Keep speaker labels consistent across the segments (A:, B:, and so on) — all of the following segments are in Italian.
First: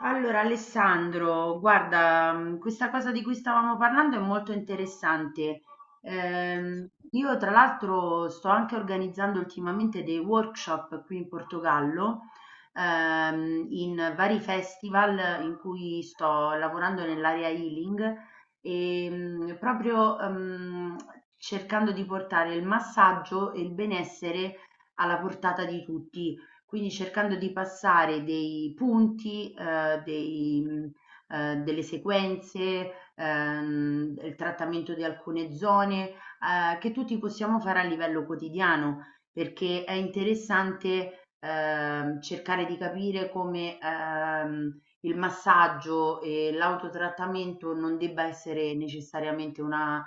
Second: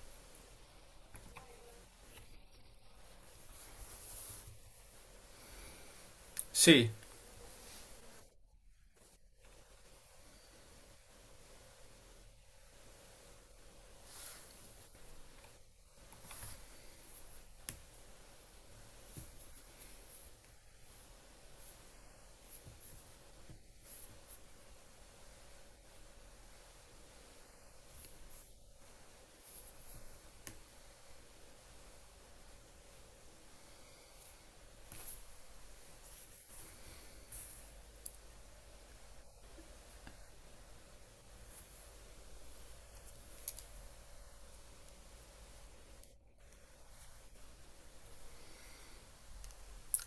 A: Allora Alessandro, guarda, questa cosa di cui stavamo parlando è molto interessante.
B: Sì,
A: Io tra l'altro sto anche organizzando ultimamente dei workshop qui in Portogallo, in vari festival in cui sto lavorando nell'area healing e proprio cercando di portare il massaggio e il benessere alla portata di tutti, quindi cercando di passare dei punti, delle sequenze, il trattamento di alcune zone, che tutti possiamo fare a livello quotidiano, perché è interessante, cercare di capire come, il massaggio e l'autotrattamento non debba essere necessariamente una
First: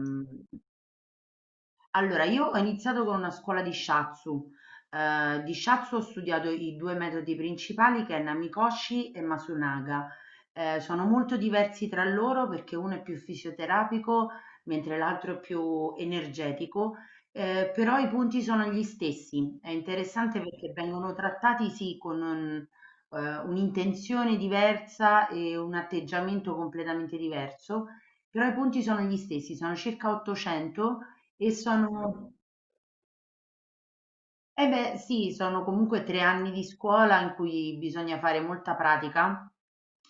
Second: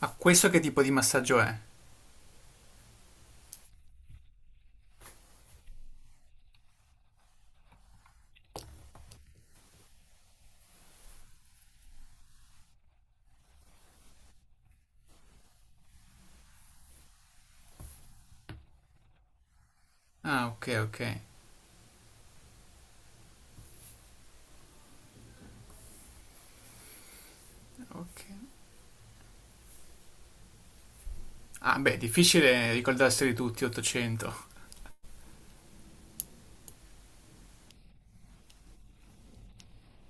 B: ma questo che tipo di massaggio è?
A: allora, io ho iniziato con una scuola di shiatsu. Di shiatsu ho studiato i 2 metodi principali che è Namikoshi e Masunaga. Sono molto diversi tra loro perché uno è più fisioterapico, mentre l'altro è più energetico, però i punti sono gli stessi. È interessante
B: Ah, ok,
A: perché
B: ok.
A: vengono trattati, sì, con un un'intenzione diversa e un atteggiamento completamente diverso, però i
B: Ok.
A: punti sono gli stessi, sono circa 800 e
B: Ah, beh,
A: sono
B: difficile ricordarseli tutti, 800.
A: eh beh, sì, sono comunque 3 anni di scuola in cui bisogna fare molta pratica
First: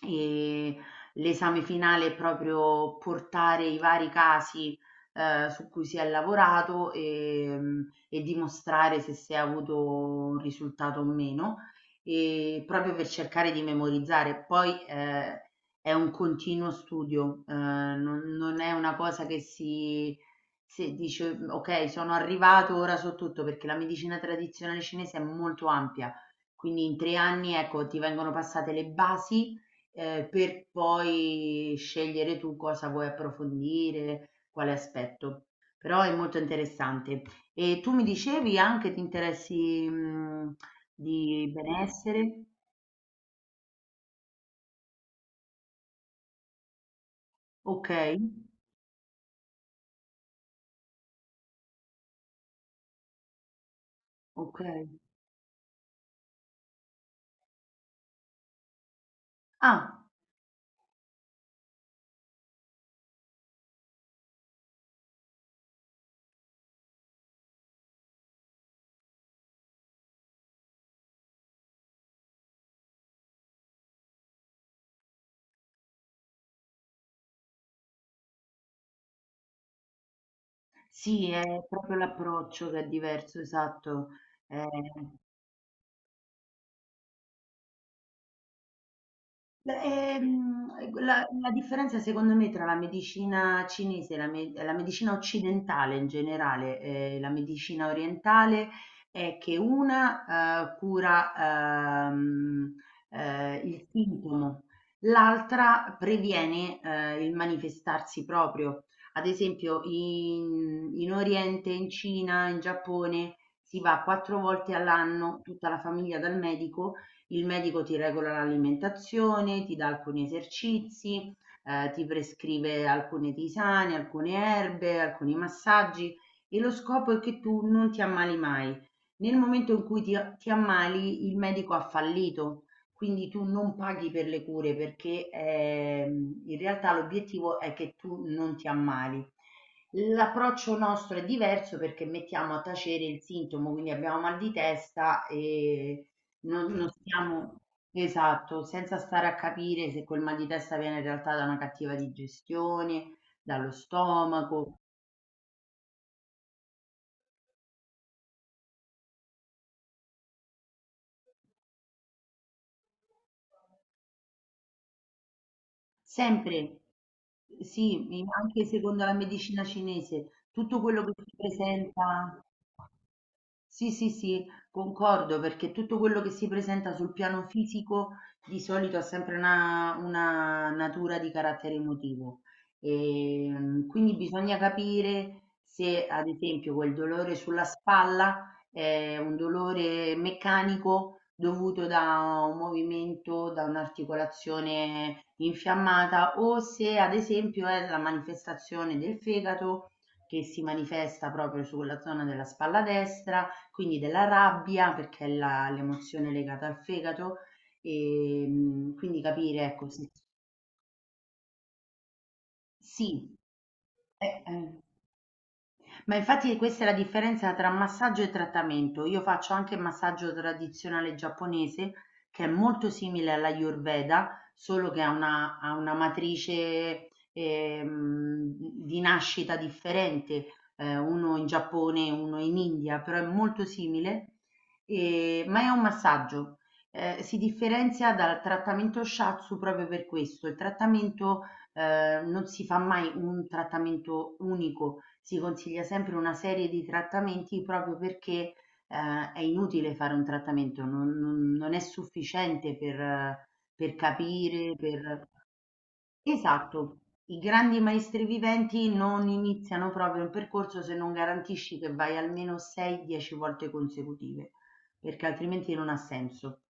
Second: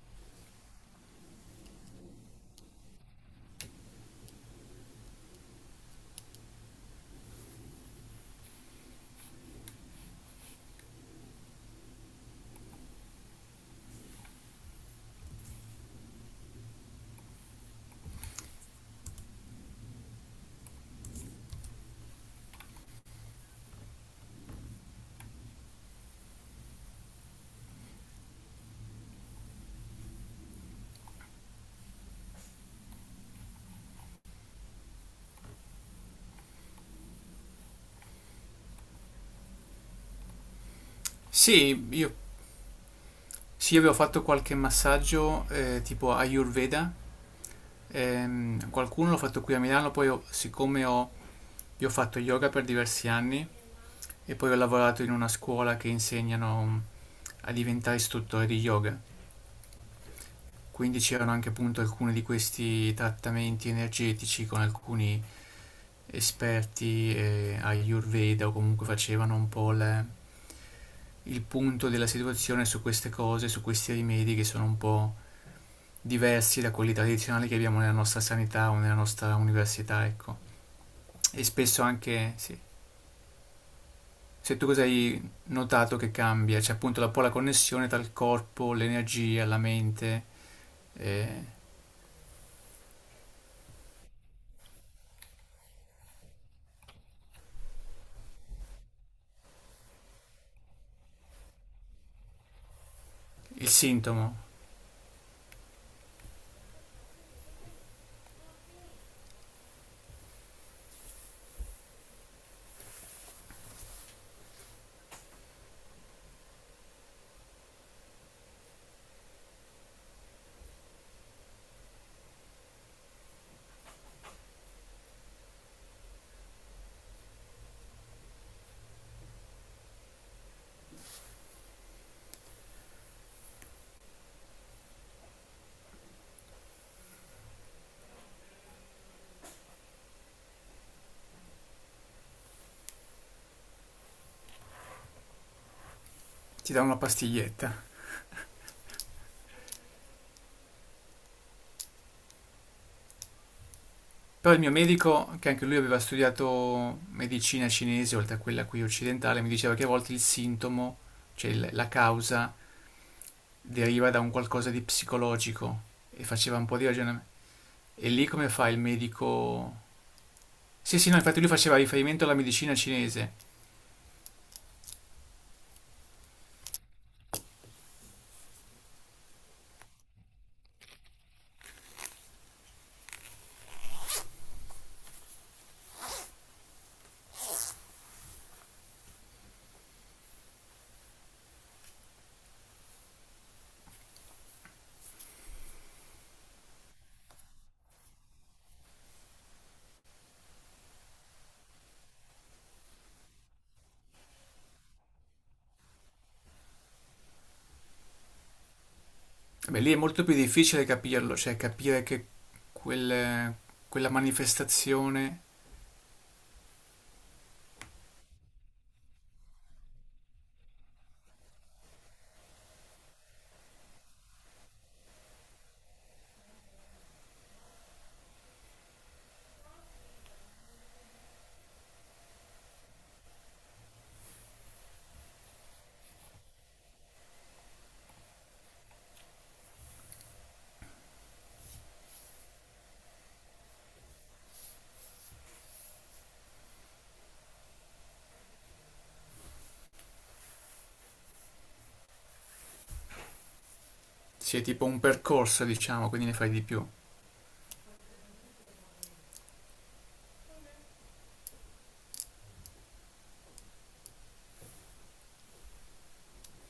A: e l'esame finale è proprio portare i vari casi, su cui si è lavorato, e dimostrare se si è avuto un risultato o meno, proprio per cercare di memorizzare. Poi, è un continuo studio, non è una cosa che si se dice: "Mm, "Okay, sono arrivato, ora so tutto", perché la medicina tradizionale cinese è molto ampia, quindi in 3 anni, ecco, ti vengono passate le basi, per poi scegliere tu cosa vuoi approfondire, quale aspetto. Però è molto interessante. E tu mi dicevi anche ti interessi, di
B: Sì, io,
A: benessere?
B: sì, io avevo fatto qualche massaggio tipo Ayurveda,
A: Okay,
B: qualcuno l'ho fatto qui a Milano, siccome io ho fatto yoga per diversi anni e poi ho
A: okay.
B: lavorato in una scuola che insegnano a diventare istruttore di yoga.
A: Ah,
B: Quindi c'erano anche appunto alcuni di questi trattamenti energetici con alcuni esperti Ayurveda, o comunque facevano il punto della situazione su queste cose, su questi rimedi che sono un po' diversi da quelli tradizionali che abbiamo nella nostra sanità o nella nostra università, ecco.
A: sì,
B: E
A: è
B: spesso
A: proprio
B: anche, sì.
A: l'approccio che è diverso, esatto.
B: Se tu cosa
A: Ehm
B: hai notato che cambia? C'è appunto un po' la connessione tra il corpo, l'energia, la
A: Beh,
B: mente,
A: la
B: eh,
A: la differenza secondo me tra la medicina cinese e la me la medicina occidentale in generale, e la medicina orientale è che una, cura, uhm,
B: il
A: il
B: sintomo.
A: sintomo, l'altra previene, il manifestarsi proprio. Ad esempio in Oriente, in Cina, in Giappone si va 4 volte all'anno tutta la famiglia dal medico. Il medico ti regola l'alimentazione, ti dà alcuni esercizi, ti prescrive alcune tisane, alcune erbe, alcuni massaggi e lo scopo è che tu non ti ammali mai. Nel momento in cui ti ammali, il medico ha fallito, quindi tu non paghi per le cure perché in realtà l'obiettivo è che tu non ti ammali. L'approccio nostro è diverso perché mettiamo a tacere il sintomo, quindi abbiamo mal di testa e
B: Ti
A: non
B: dà
A: non
B: una
A: stiamo
B: pastiglietta.
A: esatto, senza stare a capire se quel mal di testa viene in realtà da una cattiva digestione, dallo
B: Però il mio
A: stomaco,
B: medico, che anche lui aveva studiato medicina cinese, oltre a quella qui occidentale, mi diceva che a volte il sintomo, cioè la causa, deriva da un qualcosa di psicologico e faceva un po'
A: sempre
B: di ragionamento.
A: sì,
B: E
A: mi
B: lì come
A: anche
B: fa il
A: secondo la medicina
B: medico?
A: cinese, tutto
B: Sì,
A: quello
B: sì,
A: che
B: no,
A: si
B: infatti lui faceva riferimento alla
A: presenta.
B: medicina cinese.
A: Sì, sì, sì, concordo perché tutto quello che si presenta sul piano fisico di solito ha sempre una natura di carattere emotivo. E, quindi bisogna capire se, ad esempio, quel dolore sulla spalla è un dolore meccanico dovuto da un movimento, da un'articolazione infiammata o se, ad esempio, è la manifestazione del fegato che si manifesta proprio sulla zona della spalla destra, quindi della rabbia, perché è la l'emozione legata al fegato, quindi capire
B: Beh,
A: ecco
B: lì è
A: se
B: molto più difficile capirlo, cioè capire che
A: sì,
B: quel- quella
A: eh.
B: manifestazione
A: Ma infatti questa è la differenza tra massaggio e trattamento. Io faccio anche massaggio tradizionale giapponese, che è molto simile all'Ayurveda, solo che ha una matrice di nascita differente, uno in Giappone e uno in India, però è molto simile, e- ma è un massaggio. Si differenzia dal trattamento shatsu proprio per questo. Il trattamento non si fa mai un trattamento unico, si consiglia sempre una serie di trattamenti proprio perché è inutile fare un trattamento, non è sufficiente per
B: sia
A: capire,
B: tipo un
A: per...
B: percorso, diciamo, quindi ne fai di più.
A: Esatto. I grandi maestri viventi non iniziano proprio un percorso se non garantisci che vai almeno 6-10 volte consecutive, perché altrimenti non ha senso.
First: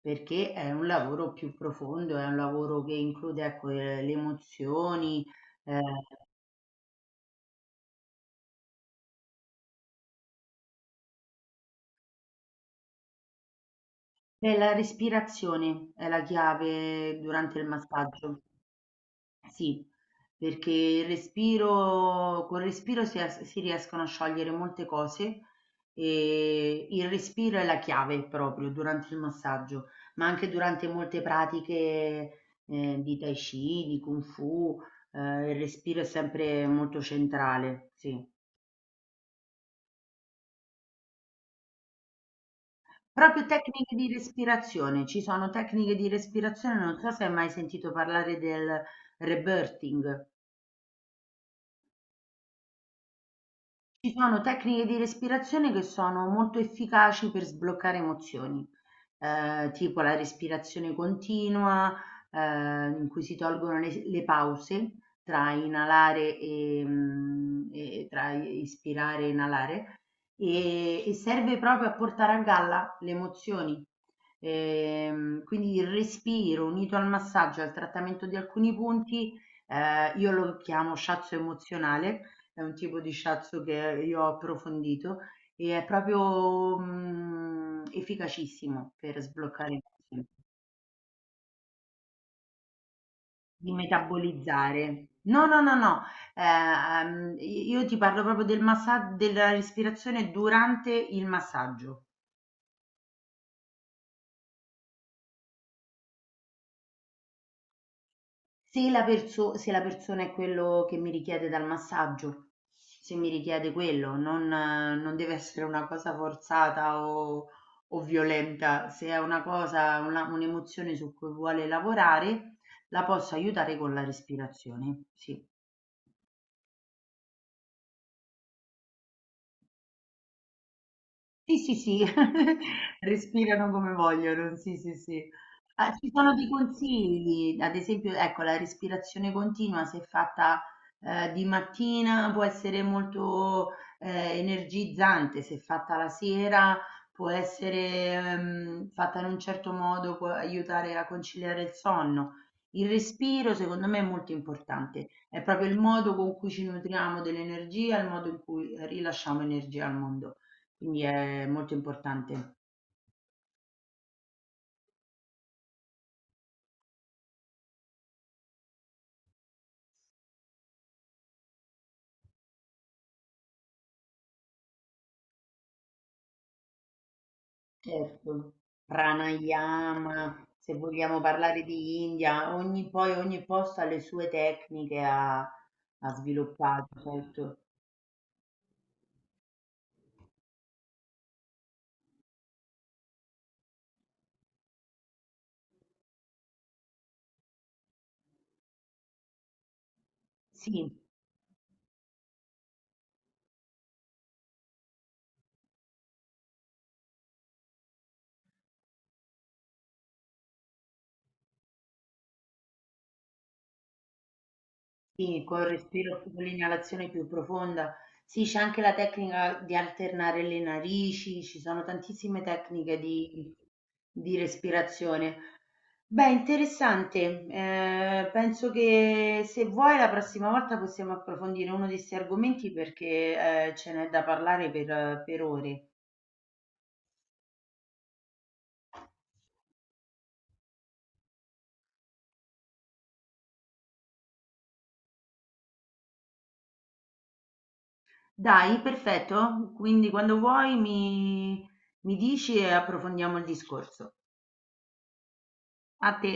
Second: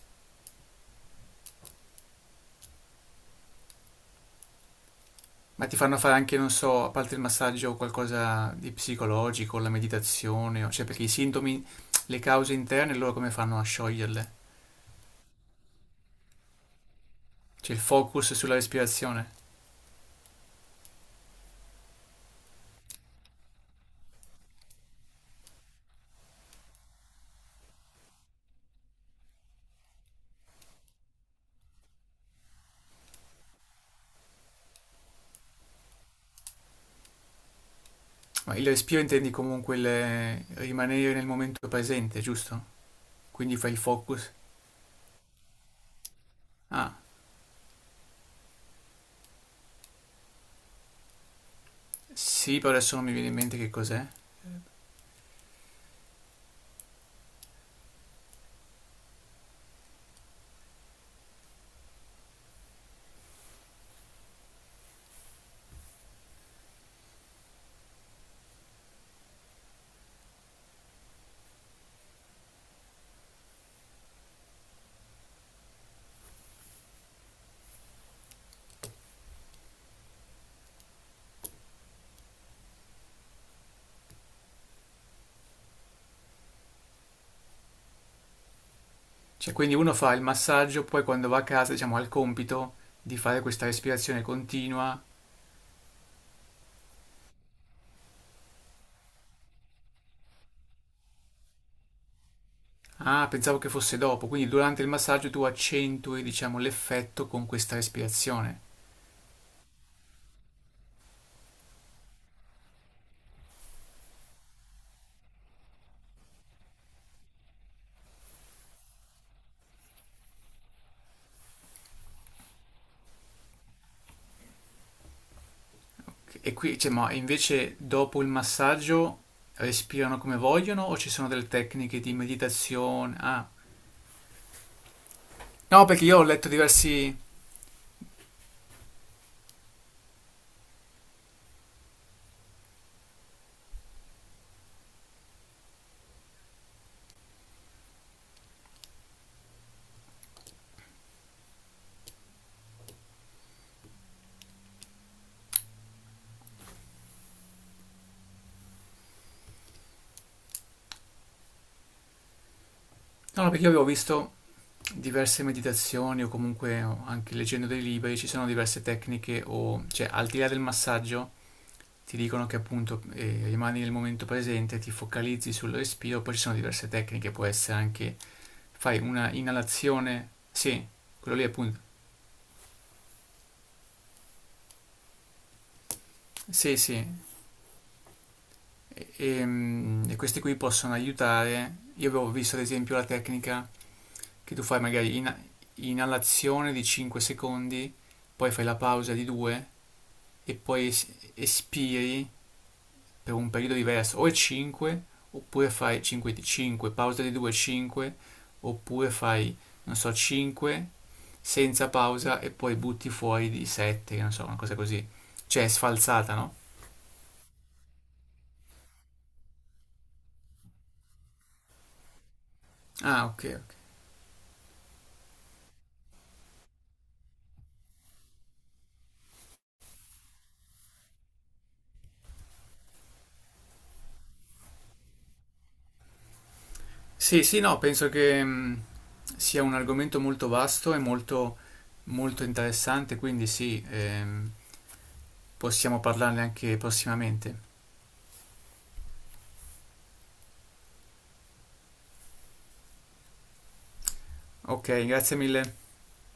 A: Perché è un lavoro più profondo, è un lavoro che include, ecco, le emozioni,
B: Ma ti
A: eh,
B: fanno fare anche, non so, a parte il massaggio, qualcosa di psicologico, la meditazione, cioè perché i sintomi, le cause interne, loro come fanno a scioglierle?
A: e la respirazione è la chiave durante il
B: Cioè il focus
A: massaggio.
B: sulla respirazione.
A: Sì, perché il respiro, col respiro si, as- si riescono a sciogliere molte cose e il respiro è la chiave proprio durante il massaggio, ma anche durante molte pratiche di Tai Chi, di Kung Fu, il respiro è sempre molto centrale, sì.
B: Ma il respiro intendi comunque il rimanere nel momento presente, giusto?
A: Proprio
B: Quindi fai il
A: tecniche di
B: focus.
A: respirazione, ci sono tecniche di respirazione,
B: Ah,
A: non so se hai mai sentito parlare del rebirthing.
B: sì, però adesso non mi viene in mente che cos'è.
A: Ci sono tecniche di respirazione che sono molto efficaci per sbloccare emozioni, tipo la respirazione continua, in cui si tolgono le pause tra inalare, e tra ispirare e inalare, e serve proprio a portare a galla le emozioni. Quindi il respiro unito al massaggio e al trattamento di alcuni punti, io lo chiamo shiatsu emozionale, è un tipo di shiatsu che io ho approfondito e è proprio, efficacissimo per
B: Cioè,
A: sbloccare
B: quindi
A: i
B: uno fa il
A: muscoli,
B: massaggio, poi quando va a casa, diciamo, ha il compito di fare questa
A: di
B: respirazione continua.
A: metabolizzare. No, no, no, no, i io ti parlo proprio della respirazione durante il massaggio.
B: Ah, pensavo che fosse dopo, quindi durante il massaggio tu accentui, diciamo, l'effetto con questa respirazione.
A: Se la persona è quello che mi richiede dal massaggio, se mi richiede quello, non non deve essere una cosa forzata o violenta. Se è una cosa una un'emozione su cui vuole lavorare, la posso aiutare con la respirazione, sì.
B: E qui, cioè, ma invece dopo il massaggio respirano come vogliono o ci sono delle
A: Sì, sì,
B: tecniche
A: sì,
B: di meditazione? Ah,
A: respirano come vogliono, sì, sì, sì.
B: no,
A: Ah,
B: perché
A: ci
B: io ho
A: sono
B: letto
A: dei
B: diversi...
A: consigli, ad esempio, ecco, la respirazione continua, se fatta di mattina, può essere molto energizzante, se fatta la sera, può essere fatta in un certo modo, può aiutare a conciliare il sonno. Il respiro, secondo me, è molto importante, è proprio il modo con cui ci nutriamo dell'energia, il modo in cui rilasciamo energia al mondo. Quindi è molto importante.
B: No, no, perché io avevo visto diverse meditazioni o comunque o anche leggendo dei libri ci sono diverse tecniche o cioè al di là del massaggio ti dicono che appunto rimani nel momento presente, ti focalizzi sul respiro, poi ci sono diverse tecniche, può essere anche
A: Certo.
B: fai una inalazione,
A: Pranayama, se
B: sì,
A: vogliamo
B: quello lì
A: parlare
B: appunto,
A: di India, ogni, poi ogni posto ha le sue tecniche, ha, ha
B: sì,
A: sviluppato,
B: sì,
A: certo.
B: e questi qui possono aiutare. Io avevo visto ad esempio la tecnica che tu fai magari inalazione di 5 secondi, poi fai la pausa di 2 e poi
A: Sì,
B: es- espiri per un periodo diverso, o è 5, oppure fai 5, 5 pausa di 2, 5, oppure fai, non so, 5 senza pausa e poi butti fuori di 7, non so, una cosa così.
A: sì,
B: Cioè
A: col
B: è
A: respiro, più-
B: sfalsata,
A: con
B: no?
A: l'inalazione più profonda. Sì, c'è anche la tecnica di alternare le narici, ci sono tantissime tecniche
B: Ah, ok, ok.
A: di respirazione. Beh, interessante. Penso che se vuoi la prossima volta possiamo approfondire uno di 'sti argomenti perché, ce n'è da parlare per ore.
B: Sì, sì, no, penso che sia un argomento molto vasto e molto, molto interessante, quindi sì, possiamo parlarne anche prossimamente.
A: Dai, perfetto. Quindi quando vuoi mi mi dici e approfondiamo il discorso.
B: Ok, grazie mille.
A: A te.